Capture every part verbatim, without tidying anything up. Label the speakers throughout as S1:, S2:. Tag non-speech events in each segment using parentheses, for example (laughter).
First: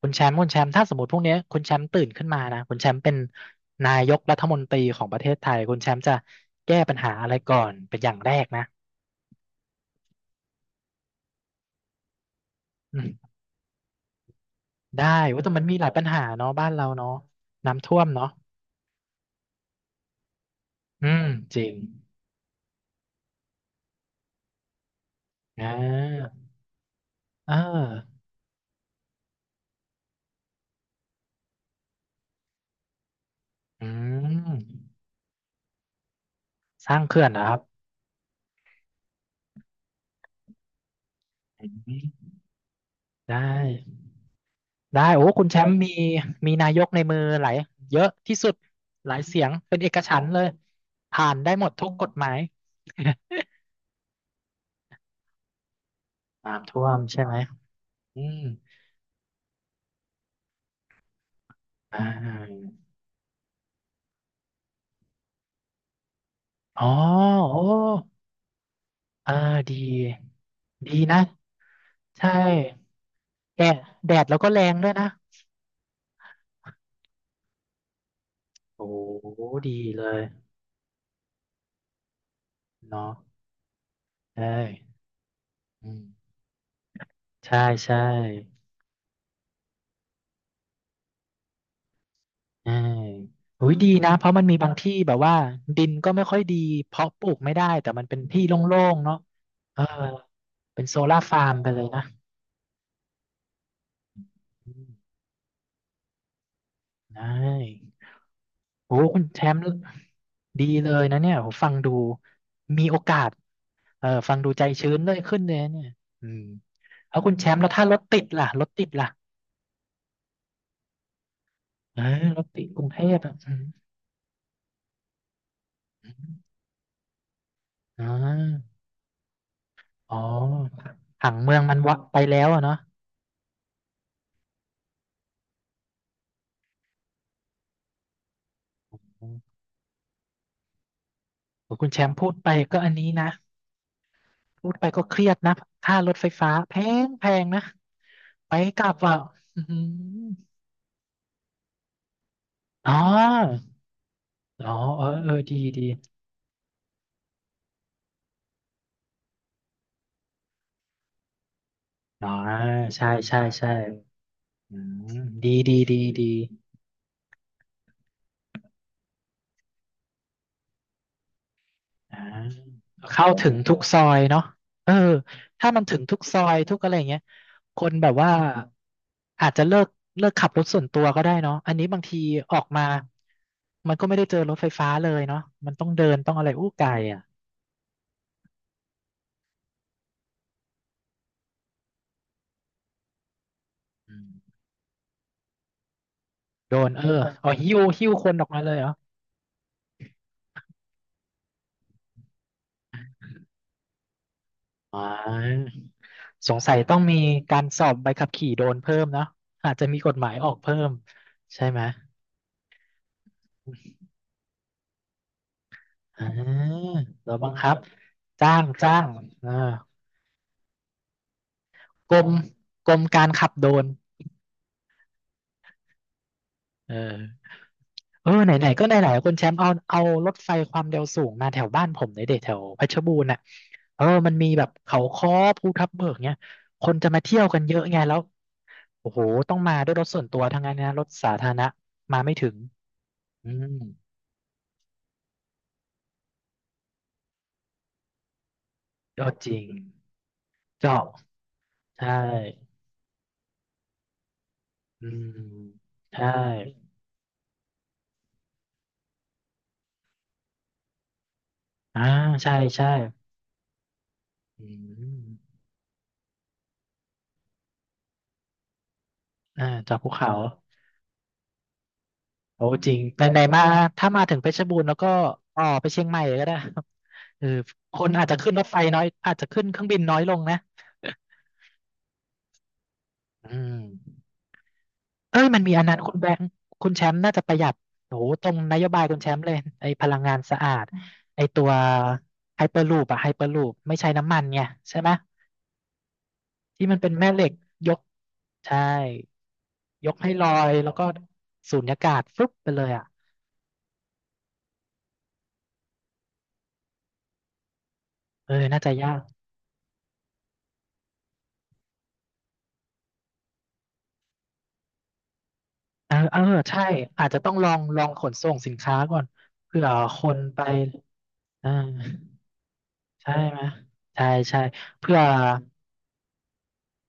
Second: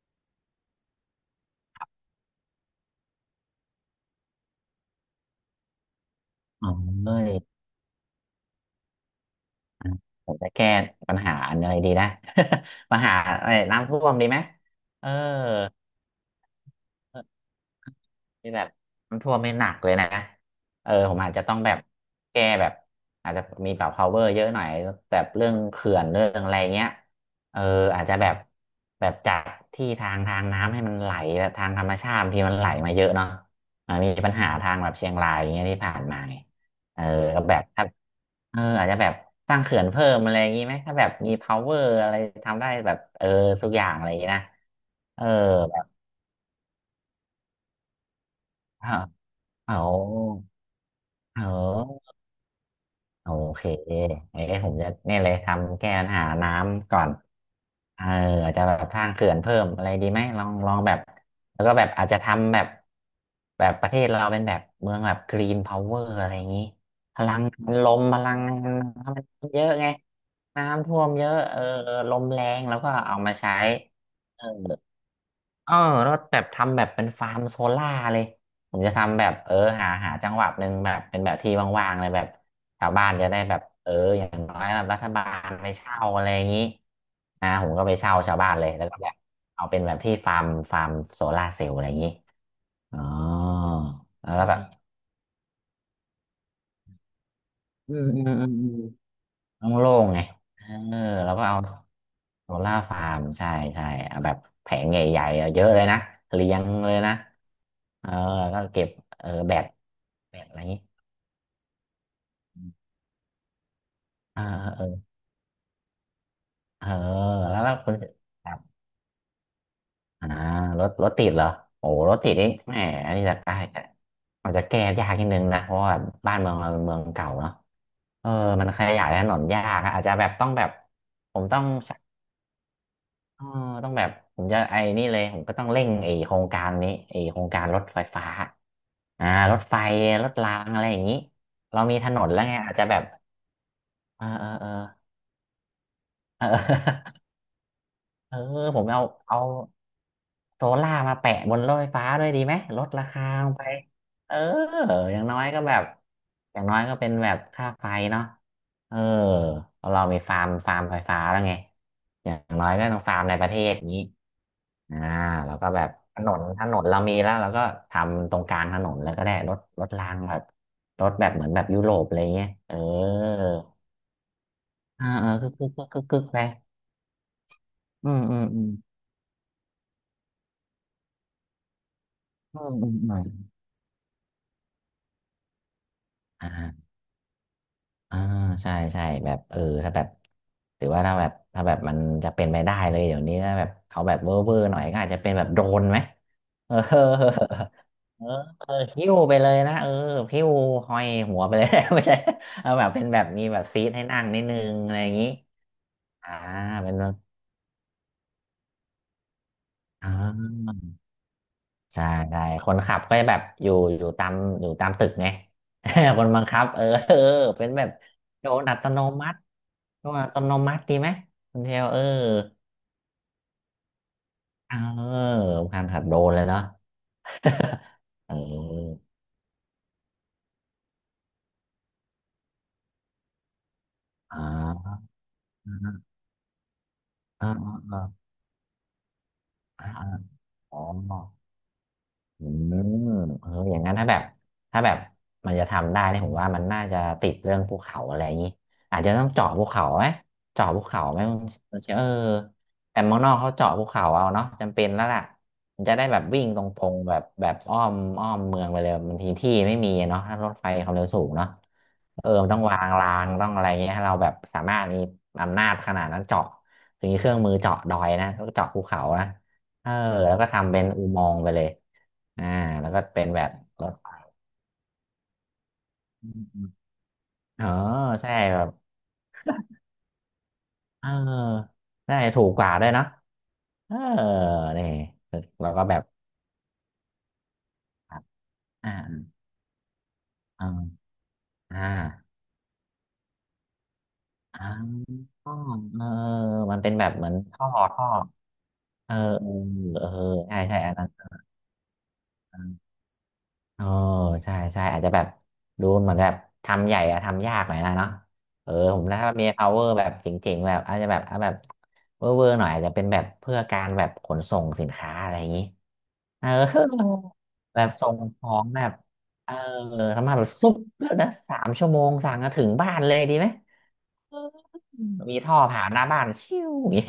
S1: คุณแชมป์คุณแชมป์ถ้าสมมติพรุ่งนี้คุณแชมป์ตื่นขึ้นมานะคุณแชมป์เป็นนายกรัฐมนตรีของประเทศไทยคุณแชมป์จะ
S2: อ๋อ
S1: แก้ปัญหา
S2: เอ้
S1: อะ
S2: ย
S1: ไรก่อนเป็นอย่างแรกนะ
S2: อ่ะผมจะแก้ปัญหาอะไรดีนะ (laughs) ปั
S1: อื
S2: ญหา
S1: ม
S2: อะไรน้ำท่วมดีไหม
S1: ได้
S2: เออ
S1: ว่าแต่มันมีหลายปัญหาเนาะบ้านเราเนาะน้ำท่วมเนาะ
S2: ที่แบบมันท่วมไม่หนักเลยนะเออ
S1: อื
S2: ผม
S1: ม
S2: อาจจะต้อ
S1: จ
S2: ง
S1: ริ
S2: แบ
S1: ง
S2: บแก้แบบอาจจะมีแบบ power เยอะหน่อยแบบเรื่อง
S1: อ่
S2: เขื่อนเรื่อ
S1: า
S2: งอะไรเงี้ย
S1: เอ
S2: เอออาจจะ
S1: อ
S2: แบบแบบจัดที่ทางทางน้ำให้มันไหลแบบทางธรรมชาติบางที่มันไหลมาเยอะเนาะ
S1: อื
S2: อ่ามีปัญหา
S1: ม
S2: ทางแบบเชียงรายอย่างเงี้ยที่ผ่านมาไง
S1: สร้า
S2: เอ
S1: ง
S2: อ
S1: เขื่อน
S2: ก็
S1: นะค
S2: แบ
S1: รับ
S2: บ เอออาจจะแบบสร้างเขื่อนเพิ่มอะไรอย่างนี้ไหมถ้าแบบมี
S1: อื
S2: power อะไร
S1: ม
S2: ทำได้แบบเออ
S1: ได้
S2: ทุกอย่างอะไรอย่างนี้นะ
S1: ได้
S2: เอ
S1: โอ้
S2: อ
S1: คุณแชม
S2: แบ
S1: ป์
S2: บ
S1: มีมีนายกในมือหลายเยอะที่สุด
S2: เออ
S1: หลายเสียง
S2: อ
S1: เป็นเอกฉันท์เล
S2: อ
S1: ยผ่าน
S2: เ
S1: ได้หมดทุกกฎ
S2: ออ
S1: หมาย
S2: โอเคเอ๊ะผมจะเนี่ยเลยทำแก้ปัญหา
S1: (laughs)
S2: น้
S1: น้ำท่ว
S2: ำ
S1: ม
S2: ก่อน
S1: ใช่ไหม
S2: เออ
S1: อืม
S2: อาจจะแบบสร้างเขื่อนเพิ่มอะไรดีไหมลองลองแบบแล้วก็แบบ
S1: อ่า
S2: อาจจะทำแบบแบบประเทศเราเป็นแบบเมืองแบบกรีนพาวเวอร์อะไรอย่างนี้
S1: อ๋อ
S2: พลัง
S1: โอ้
S2: งานลมพลังงานน้ำ
S1: อ่า
S2: มันเยอะ
S1: ดี
S2: ไงน้ำ
S1: ดี
S2: ท่วม
S1: นะ
S2: เยอะเออลม
S1: ใช่
S2: แรงแล้วก็เอามาใช้
S1: แดดแดดแล้ว
S2: เออ
S1: ก็แรงด้วยนะ
S2: เออแล้วแบบทำแบบเป็นฟาร์มโซล่าเลยผม
S1: โอ้
S2: จะทำแบบเออ
S1: ดี
S2: หา
S1: เล
S2: หา
S1: ย
S2: จังหวัดหนึ่งแบบเป็นแบบที่ว่างๆเลยแบบชาวบ้า
S1: เนาะ
S2: นจะได้แบบเอออย่าง
S1: ใช่
S2: น้อยแบบรัฐบาลไป
S1: อื
S2: เช่า
S1: ม
S2: อะไรอย่างนี้อ่า
S1: ใช่
S2: ผมก็ไป
S1: ใช่
S2: เช่าชาวบ้านเลยแล้วก็แบบเอาเป็นแบบที่ฟาร์มฟาร์มโซล่าเซลล์อะไรอย่างนี้
S1: ใช่
S2: อ๋อ
S1: อุ้ยดีนะเพ
S2: แล้
S1: ราะ
S2: ว
S1: มัน
S2: ก็
S1: มี
S2: แบบ
S1: บางที่แบบว่าดินก็ไม่ค่อยดี เพาะปลูกไม่ได้ แต่
S2: อื
S1: มั
S2: ม
S1: นเป็น
S2: อืม
S1: ที่
S2: อื
S1: โล
S2: ม
S1: ่งๆ เนาะ
S2: อืม
S1: เออ
S2: โล่งๆไง
S1: เป็น
S2: เอ
S1: โซ
S2: อ
S1: ล่าร์
S2: แล้ว
S1: ฟา
S2: ก็
S1: ร์ม
S2: เอา
S1: ไปเลยนะ
S2: โซล่าฟาร์มใช่ใช่อ่ะแบบแผ
S1: อื
S2: ง
S1: ม
S2: ใหญ่ๆอ่ะเยอะเลยนะเรียงเลยนะ
S1: ได้
S2: เออแล้วก็เก็บ
S1: โอ้คุณ
S2: เออ
S1: แช
S2: แบ
S1: มป์
S2: ตแบตอะไรอ
S1: ดี
S2: ย่างนี้
S1: เลยนะเนี่ยผมฟังดู มีโอกาส เออฟั
S2: เอ
S1: ง
S2: อ
S1: ดูใจ
S2: เอ
S1: ชื้น
S2: อ
S1: เลยขึ้นเลยเนี่ยอืม
S2: เออ
S1: แล้วคุณแชมป์แล้
S2: แล้
S1: ว
S2: วก็
S1: ถ้า
S2: คุ
S1: ร
S2: ณ
S1: ถติด
S2: ค
S1: ล่ะ
S2: รับ
S1: รถติดล่ะ
S2: อ่ารถรถติดเหรอโอ้
S1: เออ
S2: รถติด
S1: รถ
S2: นี่
S1: ติด
S2: แหม
S1: กรุงเท
S2: อัน
S1: พ
S2: นี้
S1: อ่ะ
S2: จะ
S1: อื
S2: ได้
S1: ม
S2: จะอาจจะแก้ยากนิดนึงนะเพราะว่าบ้านเมืองเราเป็นเมืองเก่าเนาะ
S1: อมอ
S2: เออมัน
S1: ่า
S2: ขยายถนนยากอะอาจจะ
S1: อ๋อ
S2: แบบต้องแบบ
S1: ผั
S2: ผ
S1: ง
S2: ม
S1: เมื
S2: ต้
S1: อ
S2: อ
S1: ง
S2: ง
S1: มันวักไปแล้วอะเนาะ
S2: อ๋อต้องแบบผมจะไอ้นี่เลยผมก็ต้องเร่งไอ้โครงการนี้ไอ้โครงการรถไฟฟ้า
S1: อื
S2: อ่า
S1: ม
S2: รถไฟรถรางอะไรอย่างนี้
S1: โอ้
S2: เรา
S1: คุณ
S2: มี
S1: แช
S2: ถ
S1: มป์
S2: น
S1: พู
S2: น
S1: ด
S2: แล้ว
S1: ไป
S2: ไงอาจ
S1: ก็
S2: จะ
S1: อัน
S2: แบบ
S1: นี้นะ
S2: เออเออ
S1: พู
S2: เออ
S1: ด
S2: (laughs)
S1: ไปก็เครียดนะค่ารถไฟ
S2: เอ
S1: ฟ้า
S2: อ
S1: แพงแพ
S2: (laughs)
S1: งนะ
S2: เออ
S1: ไปก
S2: ผม
S1: ลับ
S2: เอา
S1: อ่ะ
S2: เอา
S1: อืม
S2: โซล่าร์มาแปะบนรถไฟฟ้าด้วยดีไหมลด
S1: อ๋อ
S2: ราคาลงไปเออ
S1: อ๋อเออ
S2: อย่าง
S1: เออ
S2: น้อย
S1: ดี
S2: ก็แบ
S1: ดี
S2: บอย่างน้อยก็เป็นแบบค่าไฟเนาะเออเรามีฟาร์มฟาร์มไฟฟ้าแล้วไง
S1: อ๋
S2: อ
S1: อ
S2: ย่างน้อยก็ต้อง
S1: ใช่
S2: ฟาร์มใน
S1: ใช่
S2: ประเท
S1: ใช่
S2: ศนี้
S1: อื
S2: อ่า
S1: ม
S2: แล้
S1: ดี
S2: วก็
S1: ดี
S2: แบบ
S1: ดี
S2: ถน
S1: ดี
S2: นถนนเรามีแล้วเราก็ทำตรงกลางถนนแล้วก็ได้รถรถรางแบบรถแบบเหมือนแบบยุโรปอะ
S1: อ่า
S2: ไรเงี้ยเออ
S1: เข้าถึงทุกซอยเนาะเออ
S2: อ่าเออคึกคึ
S1: ถ้า
S2: ก
S1: มัน
S2: คึก
S1: ถึ
S2: คึ
S1: ง
S2: ก
S1: ทุ
S2: คึ
S1: ก
S2: ก
S1: ซ
S2: ไป
S1: อยทุกอะไรอย่างเงี้ยคนแบ
S2: อื
S1: บ
S2: ม
S1: ว่า
S2: อืมอืม
S1: อาจจะเลิกเลิกขับรถส่วนตัวก็ได้เนาะอันนี้บางทีออ
S2: อื
S1: ก
S2: ม
S1: มา
S2: อืมอืม
S1: มันก็ไม่ได้เจอรถไฟฟ้าเลยเนาะมันต้องเดินต้องอะไรอู้ไกล
S2: อ่า
S1: อ่ะ
S2: อ่าใช่ใช่แบบเออถ้าแบบหรือว่าถ้าแบบถ้าแบบมันจะเป็นไปได้เลยเดี๋ยวนี้ถ้าแบบเอาแบ
S1: อื
S2: บเวอร์
S1: ม
S2: เวอร์หน่อยก็อาจจะเป็นแบบโดรนไหมเอ
S1: โดนเออ
S2: อ
S1: เอาหิ้วหิ้ว
S2: เอ
S1: ค
S2: อ
S1: นออกมา
S2: เอ
S1: เล
S2: อ
S1: ยเหรอ
S2: หิ้วไปเลยนะเออหิ้วห้อยหัวไปเลย (laughs) ไม่ใช่เอาแบบเป็นแบบมีแบบซีทให้นั่งนิดนึงอะ
S1: อ๋
S2: ไร
S1: อ
S2: อย่างนี้อ่า
S1: สงสัย
S2: เป็
S1: ต้
S2: น
S1: อง
S2: แบบ
S1: มีการสอบใบขับขี่โดรนเพิ่มเนาะอาจจะมีก
S2: อ่
S1: ฎหมายออก
S2: า
S1: เพิ่มใช่ไหม
S2: ใช่ใช่คนขับก็จะแบบอยู่อยู่ตามอยู่ตามตึกไง (laughs)
S1: อ
S2: คนบังคับ
S1: ่า
S2: เออ (laughs) เออ
S1: แล้วบัง
S2: เป็
S1: คั
S2: น
S1: บ
S2: แบบโด
S1: จ้า
S2: น
S1: ง
S2: อัต
S1: จ้า
S2: โน
S1: ง
S2: มัติ
S1: เออ
S2: โดนอัตโนมัติดีไหมคุณเทลเออ
S1: กรมกรมการขับโดรน
S2: เออการขับโดนเลยเนาะ
S1: เออ
S2: (laughs)
S1: เอ
S2: เอ
S1: อไหนๆก็ไห
S2: อ
S1: นๆคุณแชมป์เอาเอารถไฟความเร็วสูงมาแถวบ้านผมในเด็กแถวเพชรบูรณ์น่ะเออมัน
S2: อ่
S1: มีแบบ
S2: า
S1: เขาค้อภูทับเบิ
S2: อ่า
S1: กเนี่ยคนจะมาเที่ยว
S2: อ่า
S1: กันเยอะไง
S2: อ่า
S1: แล้วโอ้โหต้องมา
S2: อ่า
S1: ด้วยรถส่วนตัวทั้งนั้น
S2: อ๋อ
S1: นะรถสาธารณะมาไม่
S2: อื
S1: ถึง
S2: มเอ
S1: อื
S2: อ
S1: ม
S2: อย่างนั้นถ้าแบบถ้าแบบมันจะทำได้เนี่ยผมว่ามันน่าจะติดเรื่องภูเขาอะไรอย่างนี้อาจจะต้อ
S1: ก็
S2: ง
S1: จ
S2: เจาะ
S1: ริ
S2: ภู
S1: ง
S2: เขาไหมเจาะภูเขา
S1: เจาะ
S2: ไหมมันเชื่อเออ
S1: ใช่
S2: แต่เมืองนอกเขาเจาะภูเขาเอาเนาะจำเป็นแล้
S1: อื
S2: วล่ะ
S1: ม
S2: มันจะได้แบบ
S1: ใช่
S2: วิ่งตรงๆแบบแบบอ้อมอ้อมเมืองไปเลยบางทีที่ไม่มีเนาะถ้ารถไฟความเร็วสูงเนาะ
S1: อ่า
S2: เออมั
S1: ใช่
S2: นต้องวา
S1: ใช่
S2: งรางต้องอะไรเงี้ยให้เราแบบสา
S1: อื
S2: มารถมี
S1: ม
S2: อำนาจขนาดนั้นเจาะถึงมีเครื่องมือเจาะดอยนะแล้วก็เจาะภูเขานะ
S1: อ่า
S2: เออ
S1: จากภูเขา
S2: แล้วก็ทำเป็นอุโมงค์ไปเลย อ่า
S1: โอ้
S2: แล้
S1: จ
S2: ว
S1: ริง
S2: ก็
S1: ไหน
S2: เป็น
S1: ไหน
S2: แบบ
S1: มา
S2: รถ
S1: ถ้ามาถึงเพชรบูรณ์แล้วก็ต่อไปเชียงใหม่
S2: อื
S1: เลยก็
S2: ม
S1: ได้
S2: อ
S1: (laughs) ครับเออ
S2: ๋อ
S1: คนอาจ
S2: ใช่
S1: จะขึ้น
S2: แบ
S1: รถ
S2: บ
S1: ไฟน้อยอาจจะขึ้นเครื่องบินน้อยลงนะ
S2: เออใช่ถูกกว่าด้วยเนอะ
S1: อืม
S2: เออนี่
S1: เอ้ยมัน
S2: เรา
S1: มี
S2: ก็
S1: อัน
S2: แบ
S1: นั้น
S2: บ
S1: คุณแบงค์คุณแชมป์น่าจะประหยัดโอ้
S2: อ่า
S1: โหตรงนโย
S2: อ่า
S1: บายคุณแชมป์เลยไอ้พลังงานสะ
S2: อ
S1: อาด
S2: ่า
S1: ไอ้ตัว
S2: อ่
S1: ไฮเปอร์ลูปอะไฮเปอร์ลูปไม่ใช้น้ำมันไง
S2: า
S1: ใช่ไหม
S2: อ๋อเออมัน
S1: ที่
S2: เป็น
S1: มัน
S2: แบ
S1: เป็
S2: บ
S1: น
S2: เหมื
S1: แม่
S2: อน
S1: เหล็ก
S2: ท่อ
S1: ยก
S2: ท่อ
S1: ใช่
S2: เออเออ
S1: ยกให้ล
S2: เออ
S1: อ
S2: ใช่
S1: ย
S2: ใช่
S1: แล้
S2: อั
S1: ว
S2: น
S1: ก็
S2: นั้น
S1: สูญญากาศฟึบ
S2: อัน
S1: ไป
S2: นั้น
S1: เลยอะ
S2: เออใช่ใช่อาจจะแบบดูเหมือนแบบทำใหญ่อะทำยากหน่อยนะเนาะ
S1: เออ
S2: เออ
S1: น่าจะ
S2: ผม
S1: ยา
S2: ถ้า
S1: ก
S2: มี power แบบเจ๋งๆแบบอาจจะแบบเอาแบบเวอร์อร์หน่อยอาจจะเป็นแบบเพื่อการแบบขนส่งสินค้าอะไรอย่างนี้
S1: เออเออ
S2: เออ
S1: ใช่อาจจะต้องลอ
S2: (laughs) แบ
S1: ง
S2: บ
S1: ลอ
S2: ส่
S1: ง
S2: ง
S1: ขน
S2: ข
S1: ส่
S2: อ
S1: ง
S2: ง
S1: สิน
S2: แบบ
S1: ค้าก่อน
S2: เออ
S1: เผื่อค
S2: ทำมา
S1: น
S2: แบบ
S1: ไป
S2: ซุปแล้วนะสา
S1: อ่
S2: มชั่วโมง
S1: า
S2: สั่งมาถึงบ้านเลย
S1: ใช่
S2: ดีไหม
S1: ไหมใช่
S2: เออ
S1: ใช่เผื่อ
S2: มีท่อผ่านหน้าบ้านชิวอย่างงี้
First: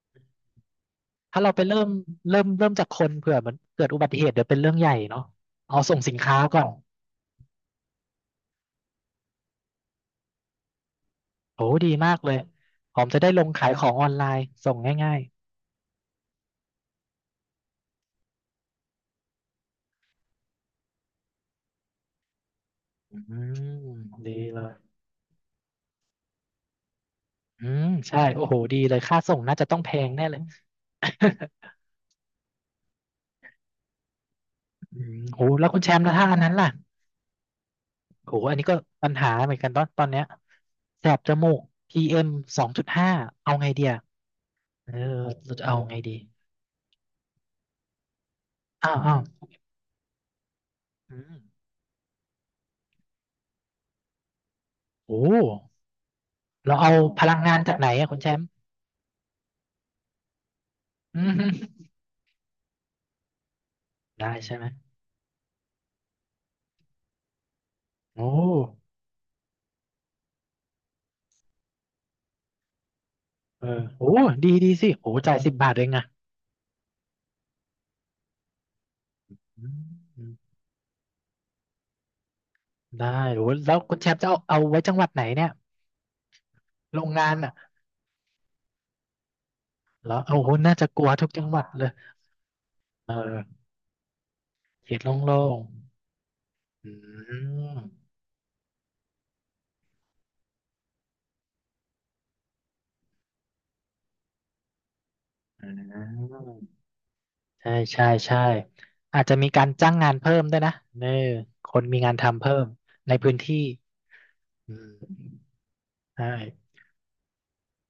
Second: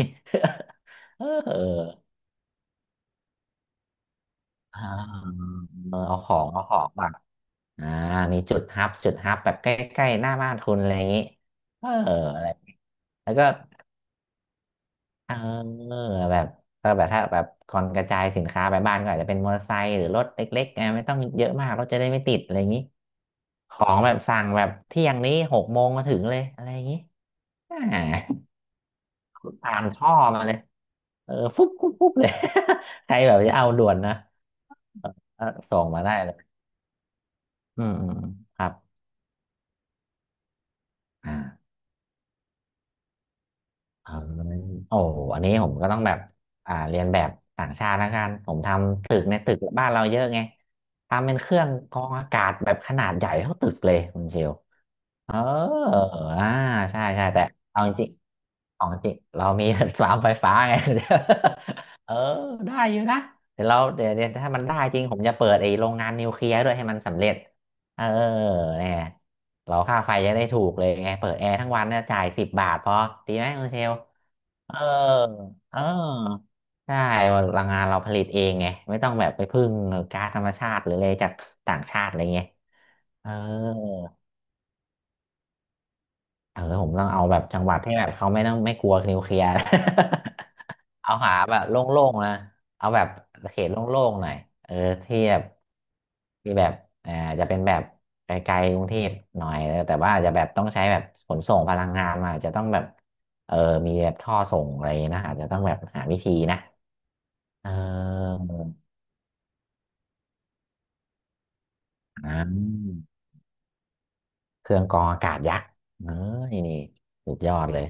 S2: (laughs) เอ
S1: ถ้าเราไปเริ่ม
S2: อ
S1: เริ่มเริ่มจากคนเผื่อมันเกิดอุบัติเหตุเดี๋ยวเป็นเรื่อง
S2: อ่
S1: ใหญ่เนาะ
S2: า
S1: เอาส่งสิ
S2: เอา
S1: น
S2: ข
S1: ค้า
S2: อง
S1: ก่อ
S2: เอา
S1: น
S2: ของแบบอ่ามีจุดฮับจุดฮับแบบใกล้ๆหน้าบ้านคุณอะไรอย่างงี้
S1: โอ้
S2: เอ
S1: ดีมา
S2: อ
S1: กเลย
S2: อะไร
S1: ผมจะได้
S2: แล้ว
S1: ล
S2: ก็
S1: งขายของออนไลน์ส่งง่าย
S2: เออแบบก็แบบถ้าแบบก่อนกระจายสินค้าไปบ้านก็อาจจะเป็นมอเตอร์ไซค์หรือรถเล็กๆไงไม่ต้องเยอะมากรถจะได้ไม่ติดอะไรอย่างนี้
S1: ๆอื
S2: ขอ
S1: ม
S2: งแบบ
S1: ดี
S2: สั่ง
S1: เล
S2: แบบ
S1: ย
S2: เที่ยงนี้หกโมงมาถึงเลยอะไรอย่างนี้
S1: อื
S2: อ่
S1: ม
S2: า
S1: ใช่โอ้โหดีเลยค่าส่งน่าจะต้อ
S2: ผ่า
S1: ง
S2: น
S1: แพ
S2: ท่
S1: ง
S2: อ
S1: แน่เลย
S2: มาเลยเออ
S1: (laughs)
S2: ฟุบฟุบฟุบเลย (laughs) ใครแบบจะเอาด่วนนะ
S1: อืม (laughs) โห
S2: เออ
S1: แล้วคุ
S2: ส่
S1: ณ
S2: ง
S1: แชม
S2: มา
S1: ป์
S2: ได้
S1: นะถ้า
S2: เล
S1: อันนั้
S2: ย
S1: นล่ะ
S2: อืมอืมอื
S1: โอ้
S2: ม
S1: โหอัน
S2: ค
S1: นี้
S2: รับ
S1: ก็ปัญหาเหมือนกันตอนตอนเนี้ยแสบจมูก
S2: อ่า
S1: พี เอ็ม สองจุดห้าเอาไงเดีย
S2: เออ
S1: เอออ
S2: โอ้อันนี้
S1: เราจะ
S2: ผม
S1: เอา
S2: ก็
S1: ไง
S2: ต้อง
S1: ดี
S2: แบบอ่าเรียนแบบต่างชาติแล้วกันผมท
S1: อ้าว
S2: ำ
S1: อ้า
S2: ตึ
S1: ว
S2: กในตึกบ้านเราเยอะไง
S1: อื
S2: ทำเป็น
S1: ม
S2: เครื่องกรองอากาศแบบขนาดใหญ่เท่าตึกเลยคุณเชล
S1: โอ้
S2: เอออ่า
S1: เราเอา
S2: ใช่
S1: พ
S2: ใช่
S1: ลัง
S2: แต่
S1: งานจาก
S2: เอา
S1: ไหน
S2: จ
S1: อะ
S2: ริง
S1: คุณแชมป์
S2: ๆของจริงเรามี (laughs) สวามไฟฟ้าไง
S1: อืม
S2: (laughs) เออ ได้อยู่นะ เดี๋ยวเราเดี๋ยวเดี๋
S1: ได้
S2: ยวถ้า
S1: ใช่
S2: มั
S1: ไห
S2: น
S1: ม
S2: ได้จริงผมจะเปิดไอ้โรงงานนิวเคลียร์ด้วยให้มันสำเร็จ เออ
S1: โอ้
S2: เนี่ยเราค่าไฟจะได้ถูกเลยไงเปิดแอร์ทั้งวันเนี่ยจ่ายสิบบาทพอดีไหมคุ
S1: เอ
S2: ณเช
S1: อ
S2: ล
S1: โอ้ดีดี
S2: เออ
S1: สิโอ้จ่ายสิบบาท
S2: เออ
S1: เองอะ
S2: ใช่พลังงานเราผลิตเองไงไม่ต้องแบบไปพึ่
S1: อื
S2: ง
S1: มอื
S2: ก๊าซ
S1: ม
S2: ธรรมชาติหรืออะไรจากต่างชาติอะไรเงี้ย
S1: ได้
S2: เออ
S1: โอ้แล้วคุณแชมป์จะเอาเอาไว้จังหวัดไหนเนี่ย
S2: เออผม
S1: โร
S2: ต้อ
S1: ง
S2: งเอา
S1: งาน
S2: แบบ
S1: อะ
S2: จังหวัดที่แบบเขาไม่ต้องไม่กลัวนิวเคลียร์
S1: แล้วโอ้โหน่าจะก
S2: (laughs)
S1: ลัว
S2: เอา
S1: ทุก
S2: หา
S1: จังห
S2: แบ
S1: วั
S2: บ
S1: ด
S2: โล
S1: เลย
S2: ่งๆนะเอาแบบ
S1: เอ
S2: เข
S1: อ
S2: ตโล่งๆหน่อยเออ
S1: เขต
S2: ที่แบ
S1: โล่
S2: บ
S1: ง
S2: ที่แบบ
S1: ๆอื
S2: เอ่อจะเป็นแบ
S1: ม
S2: บไกลๆกรุงเทพหน่อยเออแต่ว่าอาจจะแบบต้องใช้แบบขนส่งพลังงานมาอาจจะต้องแบบเออมีแบบท่อส่งอะไรนะอาจจะต้อง
S1: อ่า
S2: แบบหาวิธีนะเอ
S1: ใช่ใช่
S2: อ
S1: ใช่อาจจะมีการจ้างงานเพิ่มด้วยนะเนอคนมีงาน
S2: อ่า
S1: ทำเพิ่มในพื้นที่
S2: เค
S1: อื
S2: รื่องกรองอากาศ
S1: ม
S2: ยักษ์เออ
S1: ใช่
S2: นี่นี่สุดยอดเลย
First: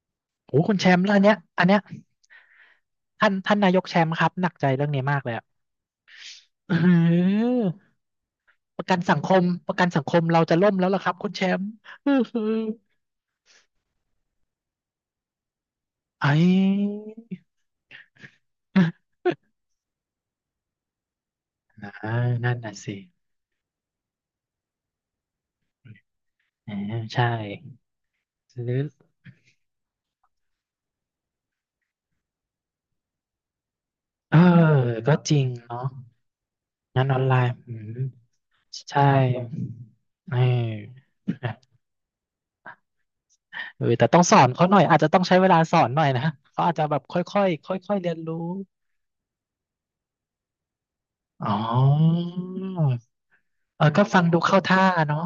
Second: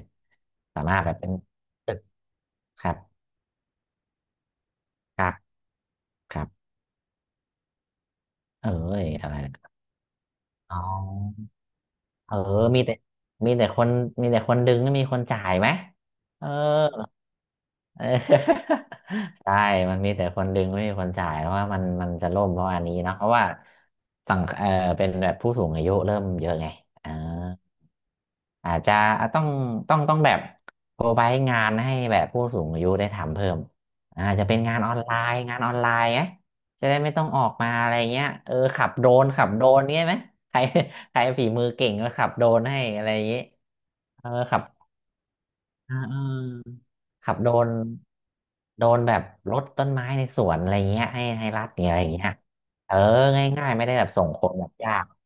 S1: โอ้คุณ
S2: สา
S1: แช
S2: มาร
S1: ม
S2: ถ
S1: ป์
S2: แบ
S1: แล้ว
S2: บ
S1: อัน
S2: เป็
S1: เนี้
S2: น
S1: ยอันเนี้ย
S2: ตึกครับ
S1: ท่านท่านนายกแชมป์ครับหนักใจเรื่องนี้มา
S2: ค
S1: กเล
S2: รั
S1: ย
S2: บ
S1: อ่ะ
S2: ครับ
S1: อื้อหือ
S2: เอ้
S1: ประกัน
S2: ย
S1: สังค
S2: อะไร
S1: มป
S2: นะ
S1: ระกันสังคมเราจะล่ม
S2: อ๋
S1: แล้วล่ะครับคุณแช
S2: อ
S1: มป์อื้อ
S2: เออ
S1: หือ
S2: มีแต่มีแต่คนมีแต่คนดึงไม่มีคนจ่ายไหม
S1: ไอ้
S2: เออเออ (laughs) ใช่มันมีแต่คนดึงไม่มีคนจ่ายเพราะว่ามันมั
S1: อ่า
S2: นจะล่ม
S1: นั่น
S2: เพราะ
S1: น่ะ
S2: อัน
S1: สิ
S2: นี้เนอะเพราะว่าสังเออเป็นแบบผู้สูงอายุเริ่มเยอะไง
S1: อ่า
S2: อ่า
S1: ใช่ห
S2: อา
S1: รื
S2: จ
S1: อ
S2: จะต้องต้องต้องแบบโปรไวงานให้แบบผู้สูงอายุได้ทำเพิ่ม
S1: เอ
S2: อาจ
S1: อ
S2: จะเป็นงานออนไล
S1: ก็จ
S2: น์
S1: ริง
S2: งานออน
S1: เนาะ
S2: ไลน์ไหมจะได้
S1: งาน
S2: ไม่
S1: ออ
S2: ต้
S1: น
S2: อง
S1: ไล
S2: ออก
S1: น์
S2: มา
S1: อื
S2: อะไร
S1: ม
S2: เงี้ยเออขับโด
S1: ใช่
S2: รนขับโดรนเงี้ยไหม
S1: เออ
S2: ใครใคร
S1: (laughs)
S2: ฝีมือ
S1: นะ
S2: เก่งก็ขับโดรนให้อะไรอย่างงี้
S1: เออแต่ต้อง
S2: เออ
S1: สอน
S2: ขับ
S1: เขาหน่อยอาจจะต้องใช้เวลาสอน
S2: อ่า
S1: หน่อย
S2: เอ
S1: นะเขาอาจ
S2: อ
S1: จะแบบค่อย
S2: ขับ
S1: ค่อย
S2: โดรน
S1: ค่อยค่อยๆเรียนรู้
S2: โดรนแบบรดต้นไม้ในสวนอะไรเงี้ยให้ให้
S1: อ๋
S2: รัดเนี่ยอะไร
S1: อ
S2: เงี้ยเออ
S1: เ
S2: ง่ายๆ
S1: อ
S2: ไม่
S1: อ
S2: ได้
S1: ก็
S2: แบบ
S1: ฟั
S2: ส่
S1: ง
S2: ง
S1: ดู
S2: คน
S1: เข้า
S2: แบบ
S1: ท่า
S2: ยาก
S1: เนาะ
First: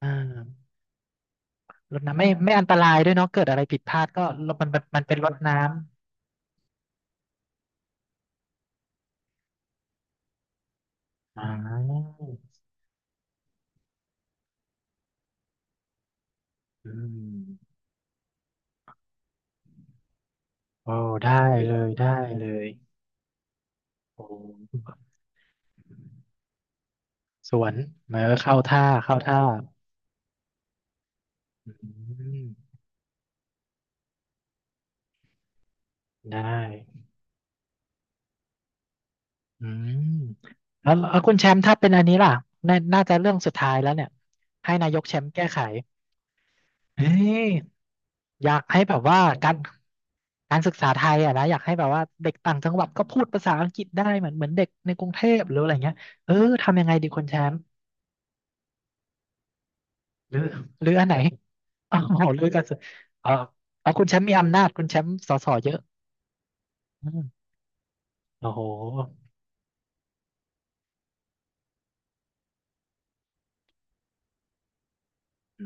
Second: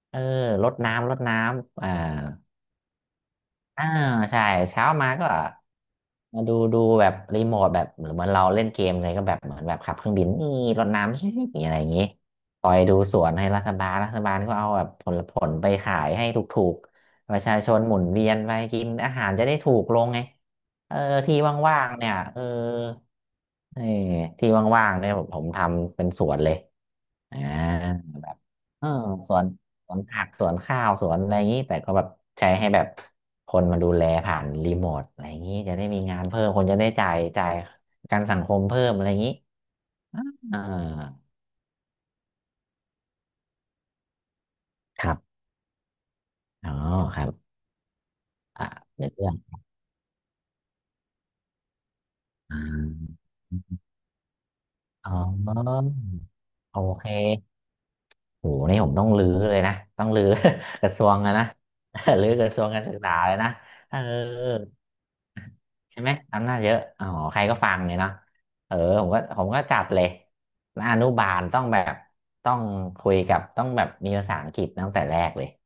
S1: อ่า
S2: เออรดน้ำรดน้ำอ่า
S1: รถน้ำไม่ไม่อันตรายด้วยเนาะเกิดอะไรผิด
S2: อ่า
S1: พลาดก็
S2: ใช่
S1: รถมันมัน
S2: เช้า
S1: มัน
S2: มา
S1: เป็นร
S2: ก็
S1: ถน้ำ
S2: มาดูดูแบบรีโมทแบบเหมือนเหมือนเราเล่นเกมเลยก็แบบเหมือนแบบขับเครื่องบินนี่รดน้ำชิ่
S1: อ๋
S2: อะไรอย่างนี้
S1: อ
S2: คอยดูสวนให้รัฐบาลรัฐบาลก็เอาแบบผลผลไปขายให้ถูก
S1: อื
S2: ๆประชาช
S1: ม
S2: นหมุนเวียนไปกินอาหารจะได้ถูกลงไง
S1: โอ้
S2: เออ
S1: ได้
S2: ที่
S1: เล
S2: ว่า
S1: ย
S2: งๆ
S1: ได้
S2: เนี่ยเอ
S1: เล
S2: อ
S1: ย
S2: เออ
S1: โอ
S2: ที่ว่า
S1: ้
S2: งๆเนี่ยผมผมทำเป็นสวนเลยอ่า
S1: สวนเออเข้าท่า
S2: เออ
S1: เข้า
S2: ส
S1: ท่า
S2: วนสวนผักสวนข้าวสวนอะไรอย่างนี้
S1: อื
S2: แต่ก็แบบ
S1: ม
S2: ใช้ให้แบบคนมาดูแลผ่านรีโมทอะไรอย่างนี้จะได้มีงาน
S1: ได้
S2: เพิ่มคนจะได้จ่ายจ่ายประกันสังคมเพิ่มอะไรอย่างนี้
S1: อืม
S2: เ
S1: แล้วแล้
S2: ออ
S1: วคุณแชมป์ถ้าเป็นอันนี้ล่ะน่าน่าจะเรื่องสุดท้ายแล้วเนี่ยให้นายก
S2: ครั
S1: แชมป์
S2: บ
S1: แก้ไข
S2: อ๋อ
S1: เฮ้
S2: ครั
S1: ย
S2: บ
S1: อยาก
S2: อ่า
S1: ให้แบบ
S2: เป็น
S1: ว่า
S2: เรื่อง
S1: การการศึกษาไทยอ่ะนะอยากให้แบบว่าเด็กต่า
S2: อ่
S1: งจังหวัดก็พู
S2: า
S1: ดภาษาอังกฤษได้เหมือนเหมือนเด็กในกรุ
S2: อ๋
S1: ง
S2: อ
S1: เทพหรืออะไรเงี้ยเออ
S2: โอ
S1: ทำยังไง
S2: เค
S1: ดีคุณแชมป์
S2: โหนี่ผมต้องรื้อเลยนะต้องรื้อ
S1: หรือ
S2: (laughs)
S1: ห
S2: ก
S1: รือ
S2: ระท
S1: อั
S2: ร
S1: น
S2: ว
S1: ไหน
S2: งอะนะ
S1: (laughs) อ๋อ
S2: (laughs) รื้อ
S1: ห
S2: ก
S1: รือ
S2: ระท
S1: กั
S2: ร
S1: น
S2: วงการศึกษา
S1: เออ
S2: เลยนะ
S1: เอา
S2: เออ
S1: คุณแชมป์มีอำนาจคุณแชมป์สสเยอะ
S2: ใช่ไหมอำนาจเยอะอ๋อ
S1: อืม
S2: ใครก็ฟังเลยเนาะ
S1: โอ้โห
S2: เออผมก็ผมก็จัดเลยอนุบาลต้องแบบต้องคุยกับต้องแบบมีภาษาอังกฤษตั้งแต่แรกเลย
S1: อื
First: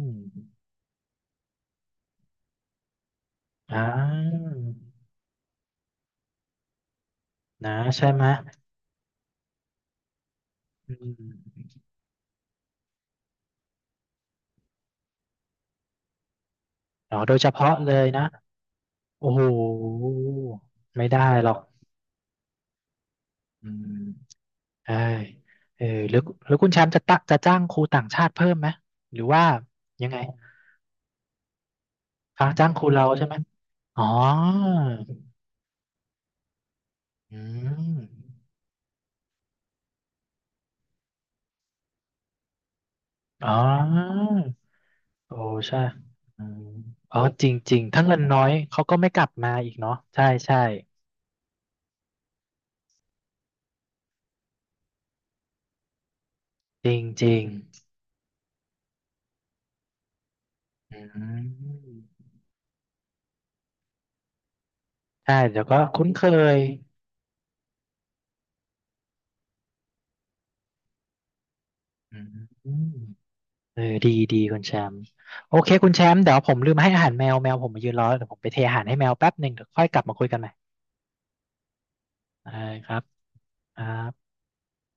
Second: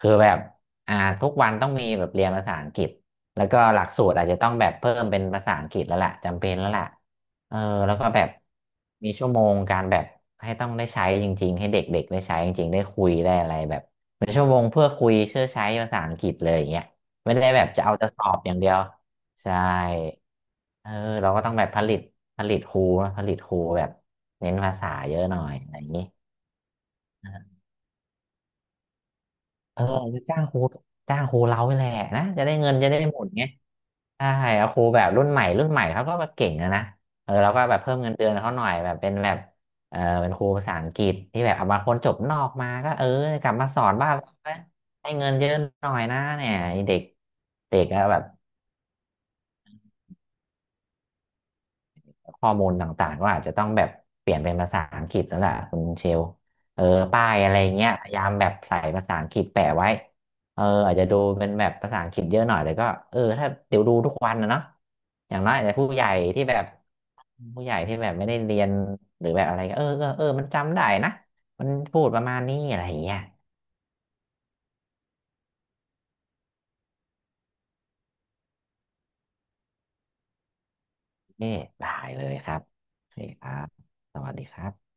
S2: คือแบบ
S1: ม
S2: อ่าทุกวันต้องมีแบบเรียนภาษาอังกฤษแล้วก็
S1: อ่
S2: หลักสูตรอาจจะต้อ
S1: า
S2: งแบบเพิ่มเป็นภาษาอังกฤษแล้วล่ะจำเป็นแล้วล่ะเออ
S1: นะ
S2: แล้วก็
S1: ใช่
S2: แบ
S1: ไหม
S2: บมีชั่วโมงการแบบให้ต้องได้
S1: อื
S2: ใช้จริงๆให้
S1: ม
S2: เด็กๆได้ใช้จริงๆได้คุยได้อะไรแบบเป็นชั่วโมงเพื่อคุยเชื่อใช้ภาษาอังกฤษเลยอย่างเงี้ย
S1: อ๋อโด
S2: ไม่
S1: ยเฉ
S2: ได้แบบ
S1: พาะ
S2: จะ
S1: เล
S2: เอา
S1: ย
S2: จะส
S1: นะ
S2: อบอย่างเดียว
S1: โอ้โห
S2: ใช่เออ
S1: ไม่ได้
S2: เราก็
S1: หร
S2: ต้อง
S1: อก
S2: แบบผลิตผลิตครูนะผลิตครู
S1: อื
S2: แบบ
S1: ม
S2: เน้นภาษา
S1: ใช่
S2: เยอะหน่อยอะไร
S1: เอ
S2: อ
S1: อ
S2: ย่างนี้
S1: หรือหรือคุณแชมป์จะตะจะจ้างครูต่างชาติเพิ่มไหมหรือว่า
S2: เออ
S1: ยังไง
S2: จะจ้างครูจ้างครูเราไปแหละนะจะ
S1: คะ
S2: ได้
S1: จ้า
S2: เงิ
S1: ง
S2: น
S1: ครู
S2: จะได้
S1: เรา
S2: หม
S1: ใช่
S2: ด
S1: ไหม
S2: ไง
S1: อ๋อ
S2: ใช่เอาครูแบบรุ่นใหม่รุ่นใหม่เขาก็แบบเก่งนะนะเออ
S1: อื
S2: เราก็แบบเพิ่ม
S1: ม
S2: เงินเดือนเขาหน่อยแบบเป็นแบบเออเป็นครูภาษาอังกฤษที่แบบเอามางคนจบนอกมาก็เออก
S1: อ๋
S2: ลั
S1: อ
S2: บมาสอนบ้านเรานะให้เงิน
S1: โอ้
S2: เยอะ
S1: ใช่
S2: หน่อยนะ
S1: อื
S2: เนี่ย
S1: ม
S2: ไอ้เด็ก
S1: อ๋อจ
S2: เด็
S1: ริง
S2: ก
S1: ๆ
S2: ก็
S1: ถ้า
S2: แบ
S1: เงิน
S2: บ
S1: น้อยเขาก็ไม่กลับมาอีกเนาะใช่ใช่
S2: ข้อมูลต่างๆก็อาจจะต้องแบบเปลี่ยนเป็นภาษาอังกฤษแล้วล่ะคุณเชลเออ
S1: จริงจ
S2: ป้าย
S1: ริง
S2: อะไรเงี้ยพยายามแบบใส่ภาษาอังกฤษแปะไว้เออ
S1: อ
S2: อาจจะดู
S1: ื
S2: เป็นแบบภาษาอั
S1: ม
S2: งกฤษเยอะหน่อยแต่ก็เออถ้าเดี๋ยวดูทุกวันนะเนาะอ
S1: ใช่
S2: ย่างน้อย
S1: เดี๋ย
S2: อา
S1: ว
S2: จจะ
S1: ก็
S2: ผู้ให
S1: คุ้
S2: ญ่
S1: นเค
S2: ที่แบ
S1: ย
S2: บผู้ใหญ่ที่แบบไม่ได้เรียนหรือแบบอะไรก็เออเออเออมันจำได้นะมันพูด
S1: อื
S2: ประมาณนี้อะไร
S1: ม
S2: อย่างเงี้ย
S1: เออดีดีคุณแชมป์โอเคคุณแชมป์เดี๋ยวผมลืมให้อาหารแมวแมวผมมายืนรอเดี๋ยวผมไปเทอาหารให้แมวแป๊บหนึ่งเดี๋ยวค่อยกลับมาคุยกันใหม่
S2: นี่ได้เลยค
S1: ได้
S2: รับ
S1: ครับ
S2: โอเคครับ
S1: ครั
S2: สวั
S1: บ
S2: สดีครับ